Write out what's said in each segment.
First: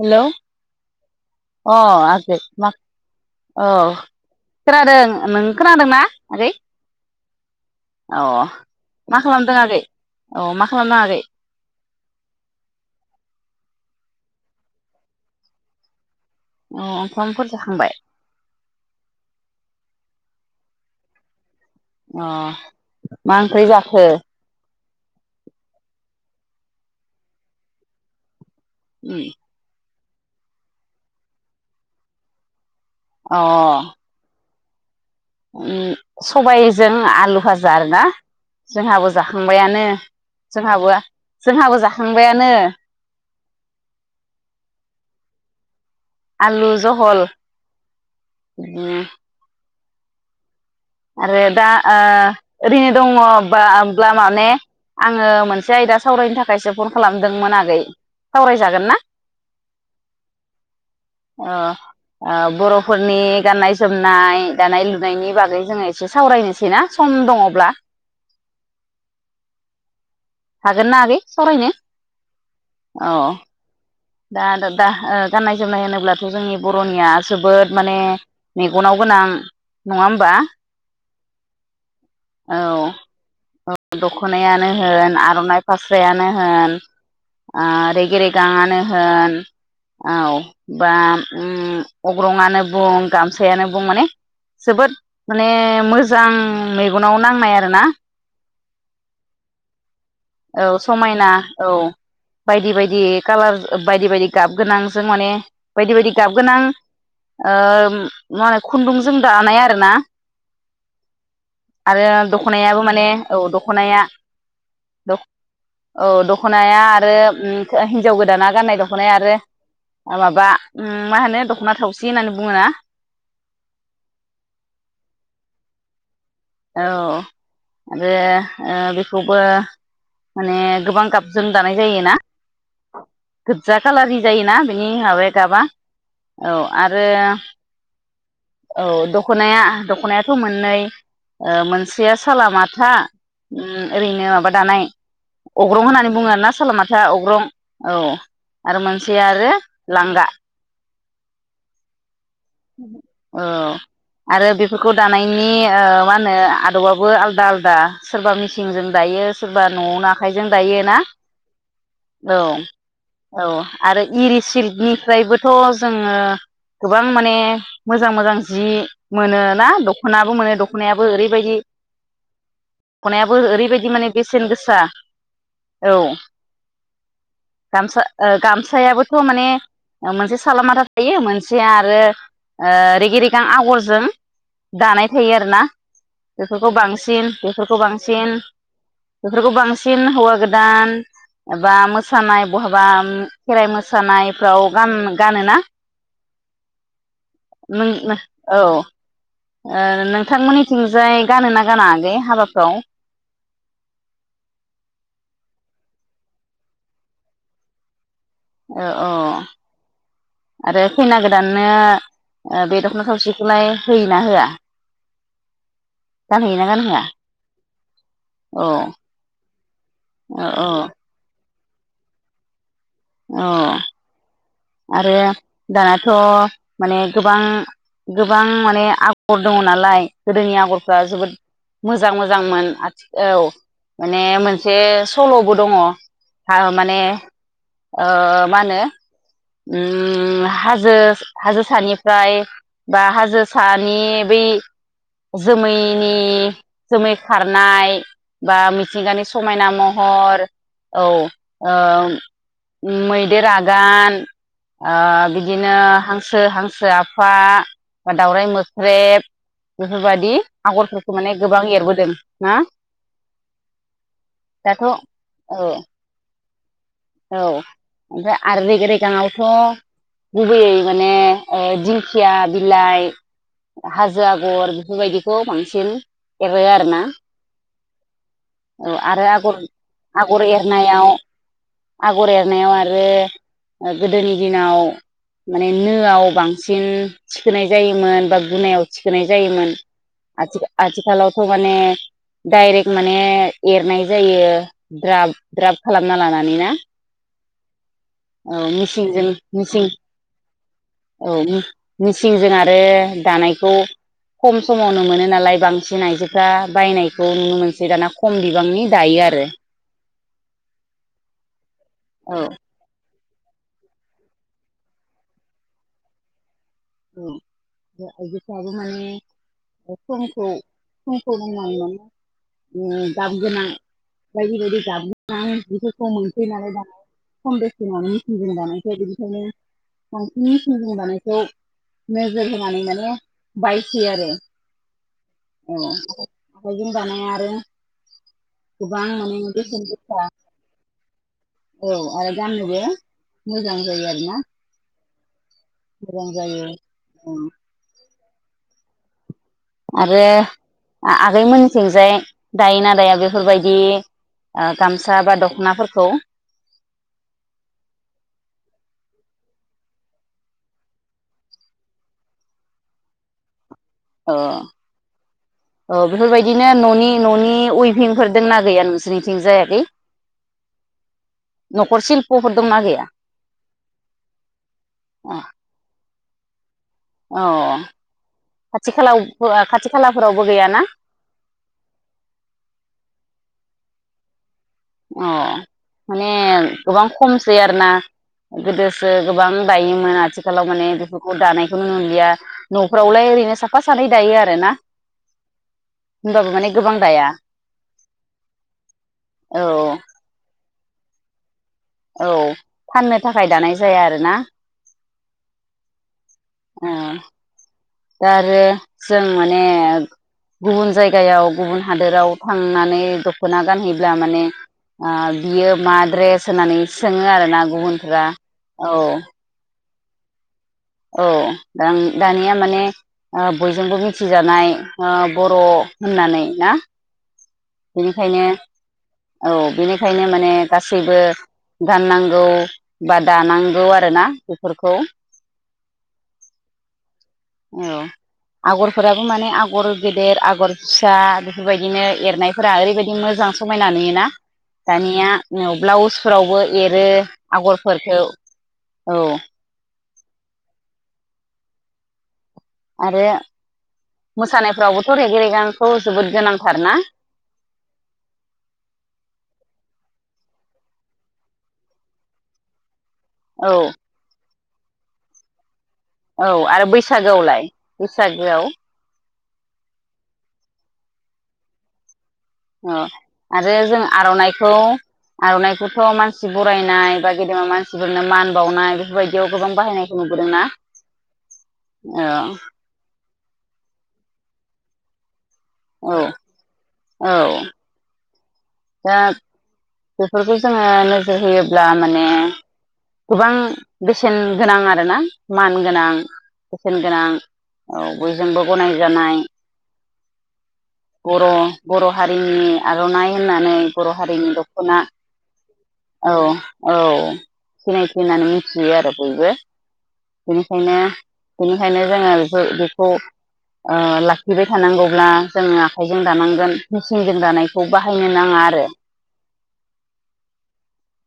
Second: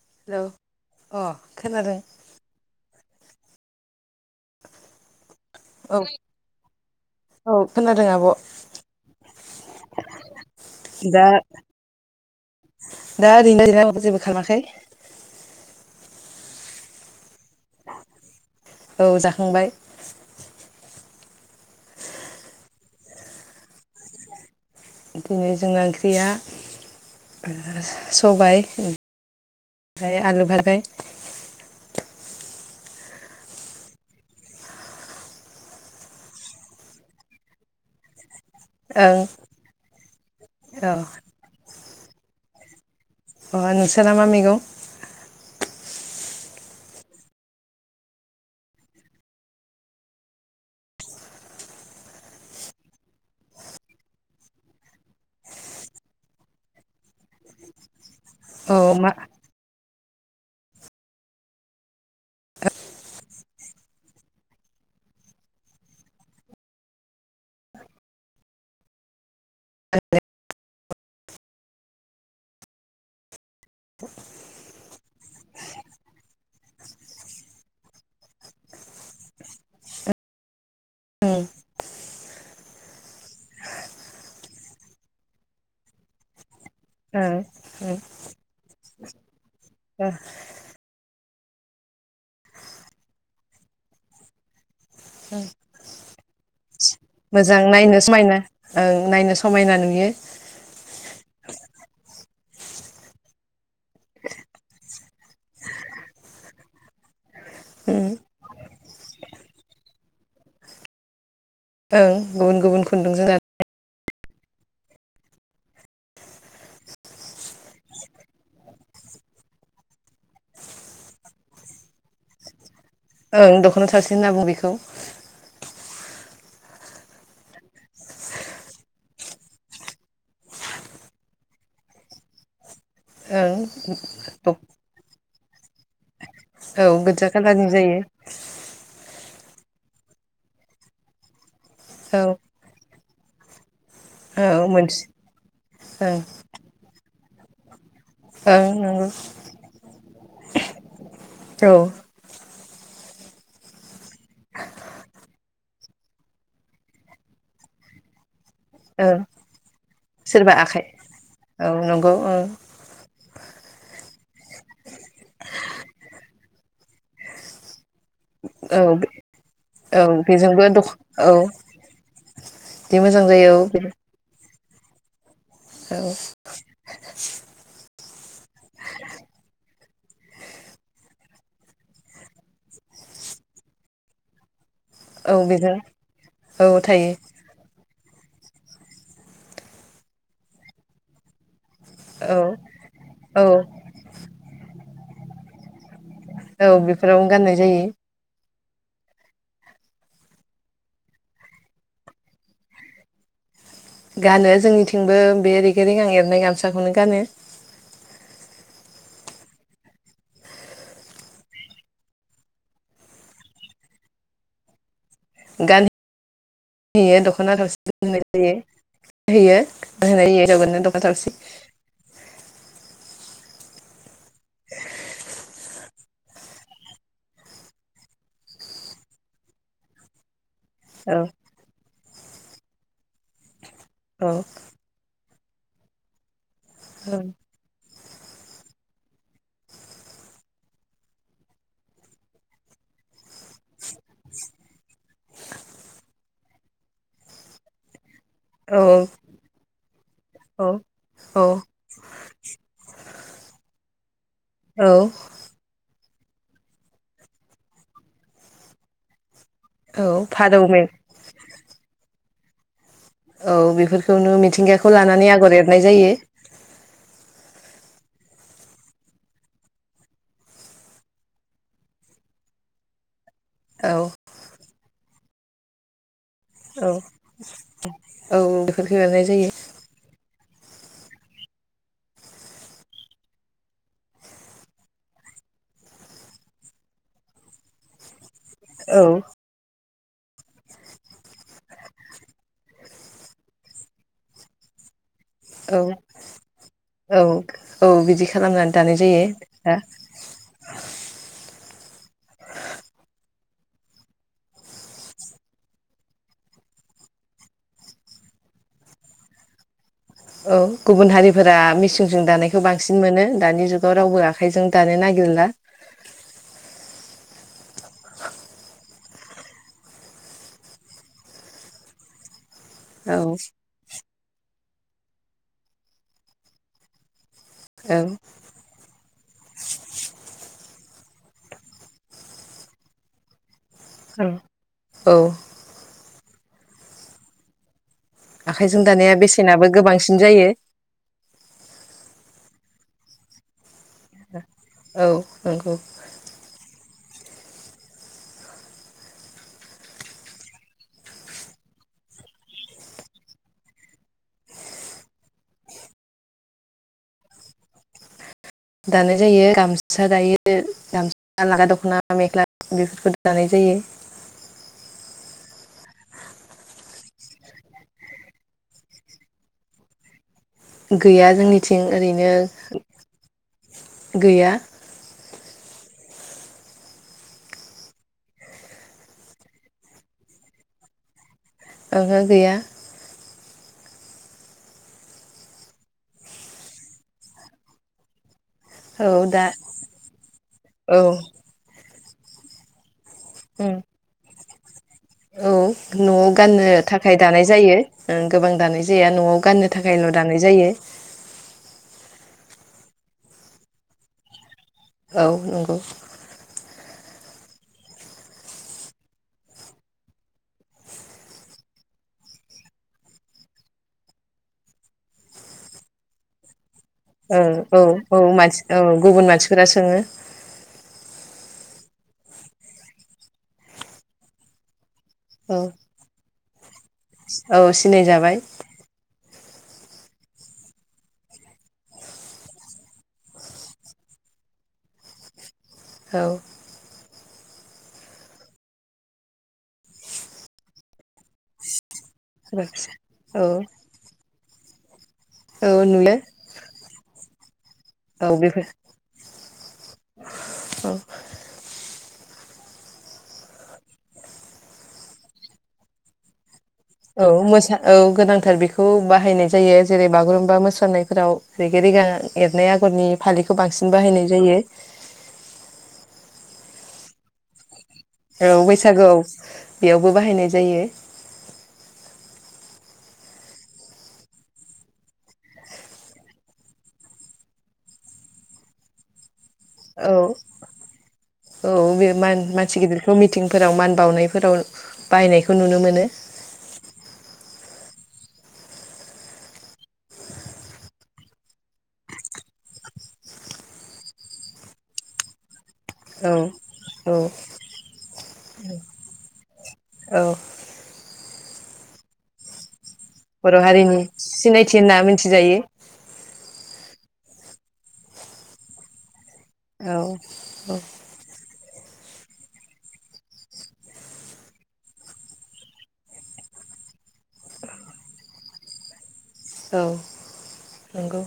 हेल' अ अ औ खोनादों मा औ खोनादों नों औ खोनादोंना आगै औ खोनादों अ आब' मा खालामदों आगै अ मा खालामदों आगै दा दा ओरैनो ओरैबो जेबो खालामाखै अ ओंखामफोर जाखांबाय औ जाखांबाय अ मा ओंख्रि जाखो बिदिनो जोंना ओंख्रिया सबाय [inaudible] फ्राय आलु भारबायाय अ सबायजों आलु फाजा आरोना जोंहाबो ओं जाखांबायानो औ जोंहाबो जोंहाबो जा थांबायानो अ नोंसोरा मा मैगं आलु जहल उम आरो दा ओ ओरैनो दङ होमब्ला माने आङो मोनसे आयदा सावरायनो थाखायसो फन खालामदोंमोन आगै औ सावरायजागोन ना मा ओ ओ बर'फोरनि गाननाय जोमनाय दानाय लुनायनि बागै जों एसे सावरायनिसै आरोना सम दङ'ब्ला [unintelligible] हागोन ना आगै सावरायनो अ दा दा गाननाय जोमनाय होनोब्लाथ' जोंनि बर'निया जोबोद माने मेगनाव गोनां नङा होमबा औ द दख'नायानो होन आर'नाइ फास्रायानो होन ओं आ रेगे रे गोजाङानो होन औ बा उम अग्रङानो बुं गामसायानो बुं माने जोबोद माने मोजाङै मोजां नायनो समायना ओं नायनो समायना नुयो औ समायना औ बायदि बायदि कालार बायदि बायदि गाबगोनां जों माने बायदि बायदि गाब गोनां ओ मा होनो खुन्दुंजों दानाय आरोना आरो ओं गुबुन गुबुन दख'नायाबो माने खुन्दुंजों औ दख'नाया औ दख'नाया आरो ओ हिनजाव गोदाना गाननाय दख'नाया आरो माबा उम मा होनो दख'ना थावसि होननानै बुङो ना ओं दख'ना थावसि होनना बुङो बेखौ औ आरो ओ बेखौबो माने गोबां गाबजों दानाय जायोना ओं गोजा खालारनि जायोना बेनि माबाया गाबा औ गोजा खालारनि जायो औ दख'नाया दख'नायाथ' मोननै ओ मोनसेया औ सालामाथा [inaudible] ओरैनो माबा औ दानाय मोनसे अग्रं होननानै ओं बुङोना साला माथा अग्र ग्रं औ ओं आरो नंगौ मोनसे आरो लांगा औ औ आरो बेफोरखौ ओ दानायनि मा होनो आदबाबो आलादा आलादा सोरबा मेसिंजों ओं दायो सोरबा न'आवनो आखाइजों सोरबा दायो आखाइ ना औ नंगौ औ औ आरो इरि सिल्कनिफ्रायबोथ' जोङो गोबां माने मोजां मोजां जि औ मोनोना औ दख'नायाबो मोनो बेजोंबो दख दख'नायाबो औ ओरैबायदि बिदि मोजां दख'नायाबो जायो औ बे ओरैबायदि माने बेसेन गोसा आतसा औ गामसा ओ गामसायाबोथ' माने मोनसे साला माथा थायो मोनसेया आरो ओ रिगि रिगां आगरजों दानाय थायो औ आरोना बेजों औ बेफोरखौ थायो बांसिन बेफोरखौ बांसिन बांसिन बेफोरखौ बांसिन हौवा गोदान ओब बा औ मोसानाय बहाबा औ खेराइ मोसानाय फ्राव गान गानोना औ बेफोरावनो गाननाय जायो औ ओ नोंथां मोननिथिंजाय गानो ना गाना आगै हाबाफ्राव गानो जोंनिथिंबो बे रिगि रिगां एरनाय गामसाखौनो गानो ओ औ आरो खैना गोदाननो ओ बे दख'ना थावसिखौलाय होयोना होआ गान गानहोयोना गानहोआ होयो दख'ना थावसि होनाय जायो औ होयो होनाय औ जायो औ दख'ना थावसि अ आरो दानाथ' माने गोबां गोबां माने आगर दङ नालाय गोदोनियाव आगरफ्रा औ जोबोद मोज मोजां मोजांमोन आथि औ माने औ मोनसे स सल'बो दङ आ माने औ ओ मा होनो ओम हाजो हाजो सानिफ्राय बा हाजो सान नि बै जोमैनि जोमै खारनाय बा औ मिथिंगानि समायना महर औ ओ मैदेर आगान औ आ बिदिनो ओ हांसो हांसो आफा बा दावउराय मोख्रेब बेफोर औ बादि फारौ मे आगरफोरखौ माने गोबां एरबोदों ना औ बेफोरखौनो दाथ' औ मिथिंगाखौ लानानै आगर एरनाय जायो औ ओमफ्राय आरो रेग रेगांआवथ' गुबैयै माने दिंखिया बिलाइ औ हाजो आगर बेफोरबायदि खौ बांसिन एरो ओ आरोना औ औ बेफोरखौ आरो एरनाय जायो आगर आगर एरनायाव आगर एरनायाव आरो ओ गोदोनि दिनाव माने नोआव बांसिन थिखोनाय जायोमोन बा जुनायाव औ थिखोनाय जायोमोन आथिखालावथ' माने डाइरेक्ट माने एरनाय जायो ग्राब द्राब औ खालामना लानानै ना औ औ बिदि औ खालामनानै दानाय जायो मिसिंजों ओ मिेसिंजों आरो दानायखौ खम समावनो मोनो नालाय बांसिन आइजोफ्रा बायनायखौ नुनो मोनसै दाना खम बिबांनि दायो आरो औ गुबुन हारि फोरा मिसिंजों औ दानायखौ बांसिन मोनो दानि जुगाव रावबो आखाइजों दानो नागिरला औ आइजोफ्राबो माने समखौ समखौ बुंनांगोन औ दाम गोनां [unintelligible] खम औ बेसेनावनो होनानै मिथिनगोन दानायफ्राय बिनिखायनो बांसिन [unintelligible] नोजोर होनानै माने बायसै औ आरो औ औ आखाइजों दानाय आरो आखाइजों गोबां दानाया माने बेसेनाबो बेसेन गोसा गोबांसिन जायो [unintelligible] जां आरो ना औ नंगौ मोजां जायो उम आरो आ-आगैमोनथिंजाय दायो ना दाया बेफोरबायदि आ गामसा बा दखनाफोरखौ दानाय जायो गामसा दायो [inaudible] गामसा [inaudible] लागा [inaudible] दख'ना [inaudible] मेख्ला बेफोरखौ दानाय जायो अ औ बेफोरबायदिनो न'नि न'नि उइभिंफोर दंना गैया नोंसोरनिथिंजाय आगै गैया जोंनिथिं न'खर ओरैनो सिल्प'फोर दंना गैया गैया अ खाथि खाला खाथि खालाफोरावबो गैयाना ओहो गैया अ माने गोबां खमसै आरो ना औ गोदोसो दा गोबां दायोमोन आथिखालाव माने औ बेफोरखौ दानायखौ नुनो मोन या न' फोरफ्रावलाय ओरैनो उम साफा सानै दायो आरो ना औ न'आव होनबाबो गाननो माने गोबां थाखाय दाया दानाय जायो ओं गोबां दानाय जाया न'आव औ गाननो थाखायल' दानाय जायो [unintelligible] औ फाननो थाखाय दानाय जाया आरो ना औ नंगौ ओ दा आरो जों माने गुबुन जायगायाव गुबुन हादोराव थांनानै दख'ना गानहैब्ला माने ओ बियो मा ड्रेस होनानै औ औ औ मानसि औ गुबुन मानसिफोरा सोङो औ दा दानिया माने बयजोंबो मिथिजानाय ओ बर' औ होननानै ना औ सिनाय जाबाय बेनिखायनो औ बेनिखायनो माने गासैबो गाननांगौ बा दानांगौ आरोना बेफोरखौ औ औ आगरफोराबो माने आगर गेदेर आगर फिसा बेफोरबायदिनो एरनायफोरा ओरैबायदि मोजां समायना नुयोना दानि या औ नुयो ब्लाउसफोरावबो एरो आगरफोरखौ औ बेफोर औ औ आरो मोसानायफ्रावबोथ' रेगे रेगांखौ जोबोद गोनां औ मोसा औ गोनांथार बेखौ बाहायनाय जायो जेरै बागुरुम्बा मोसौ सानायफोराव रेगे रेगां एरनाय आगरनि फालिखौ औ बांसिन बाहायनाय जायो औ आरो बैसागोआवलाय औ बैसागोआव बैसागोआव बेयावबो बाहायनाय जायो आरो जों आर'नाइखौ आर'नाइखौथ' मानसि बरायनाय बा गेदेमा मानसिफोरनो मान बावनाय बेफोरबायदि औ औ बे औ मानसि गिदिरखौ मिथिं फोराव मान बावनायफोराव बायनायखौ खौ नुनो मोनो औ औ दा बेफोरखौ जोङो नोजोर होयोब्ला माने गोबां बेसेन गोनां आरोना मान गोनां औ बोसेन गोनां औ औ बयजोंबो गनायजानाय औ बर' बर' हारिनि आर'ननाइ बर' हारिनि सिनायथि होनना मिथिजायो औ औ सिनायथि होननानै मिथियो आरो औ औ खायनो बेनिखायनो जोङो बेखो बेखौ ओ लाखिबाय थानांगौब्ला जोङो आखाइजों दानांगोन मेचिनजों दानायखौ बाहायनो नाङा आरो औ नंगौ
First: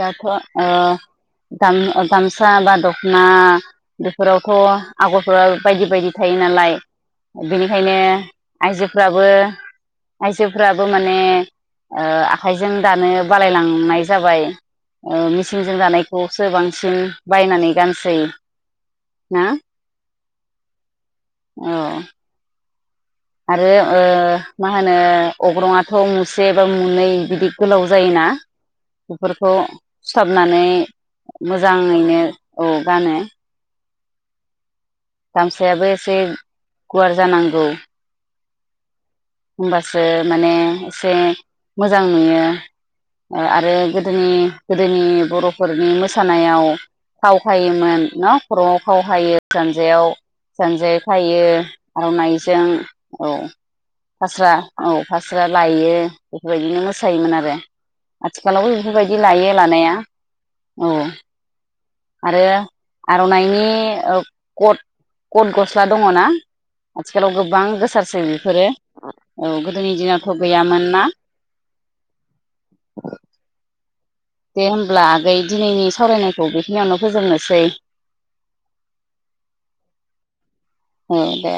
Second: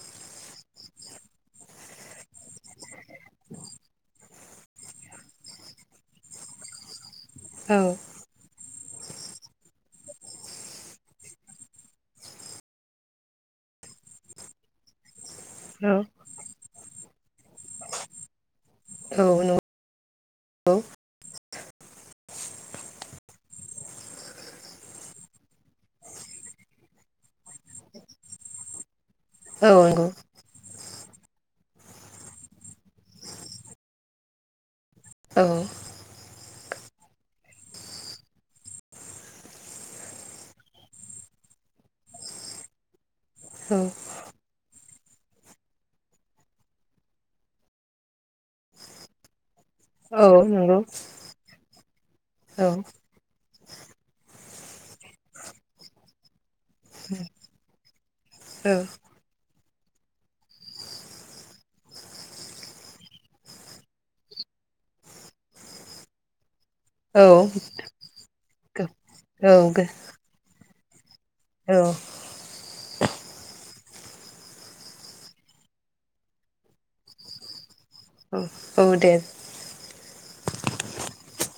दाथ' ओ गाम ओ गामसा बा दख'ना बेफोरावथ' आगरफोरा बायदि बायदि थायो नालाय औ बेनिखायनो आइजोफ्राबो आइजोफ्राबो माने ओ आखाइजों दानो बालायलांनाय जाबाय ओ मिचिंजों औ दानायखौसो बांसिन बायनानै गानसै औ ना नंगौ औ आरो ओ मा होनो अग्रंआथ' मुसे बा मुनै बिदि गोलाव जायोना बेफोरखौ औ नंगौ सुथाबनानै मोजाङैनो औ गानो औ गामसायाबो एसे गुवार जानांगौ होमबासो माने एसे मोजां नुयो ओ आरो औ गोदोनि गोदोनि बर'फोरनि मोसानायाव खाव खायोमोन न' खर'आव खाव खायो जानजायाव औ नंगौ औ जानजाय खायो आर'नाइजों औ फास्रा औ फास्रा लायो बेफोरबायदिनो मोसायोमोन आरो आथिखालावबो बेफोरबायदि लायो लानाया औ आरो आर'नाइनि ओ कट कट गस्ला दङना आथिखालाव गोबां गोसारसै बिफोरो औ गोदोनि दिनावथ' गैयामोन ना दे होमब्ला आगै दिनैनि सावरायनायखौ बेखिनियावनो फोजोबनोसै औ औ दे औ दे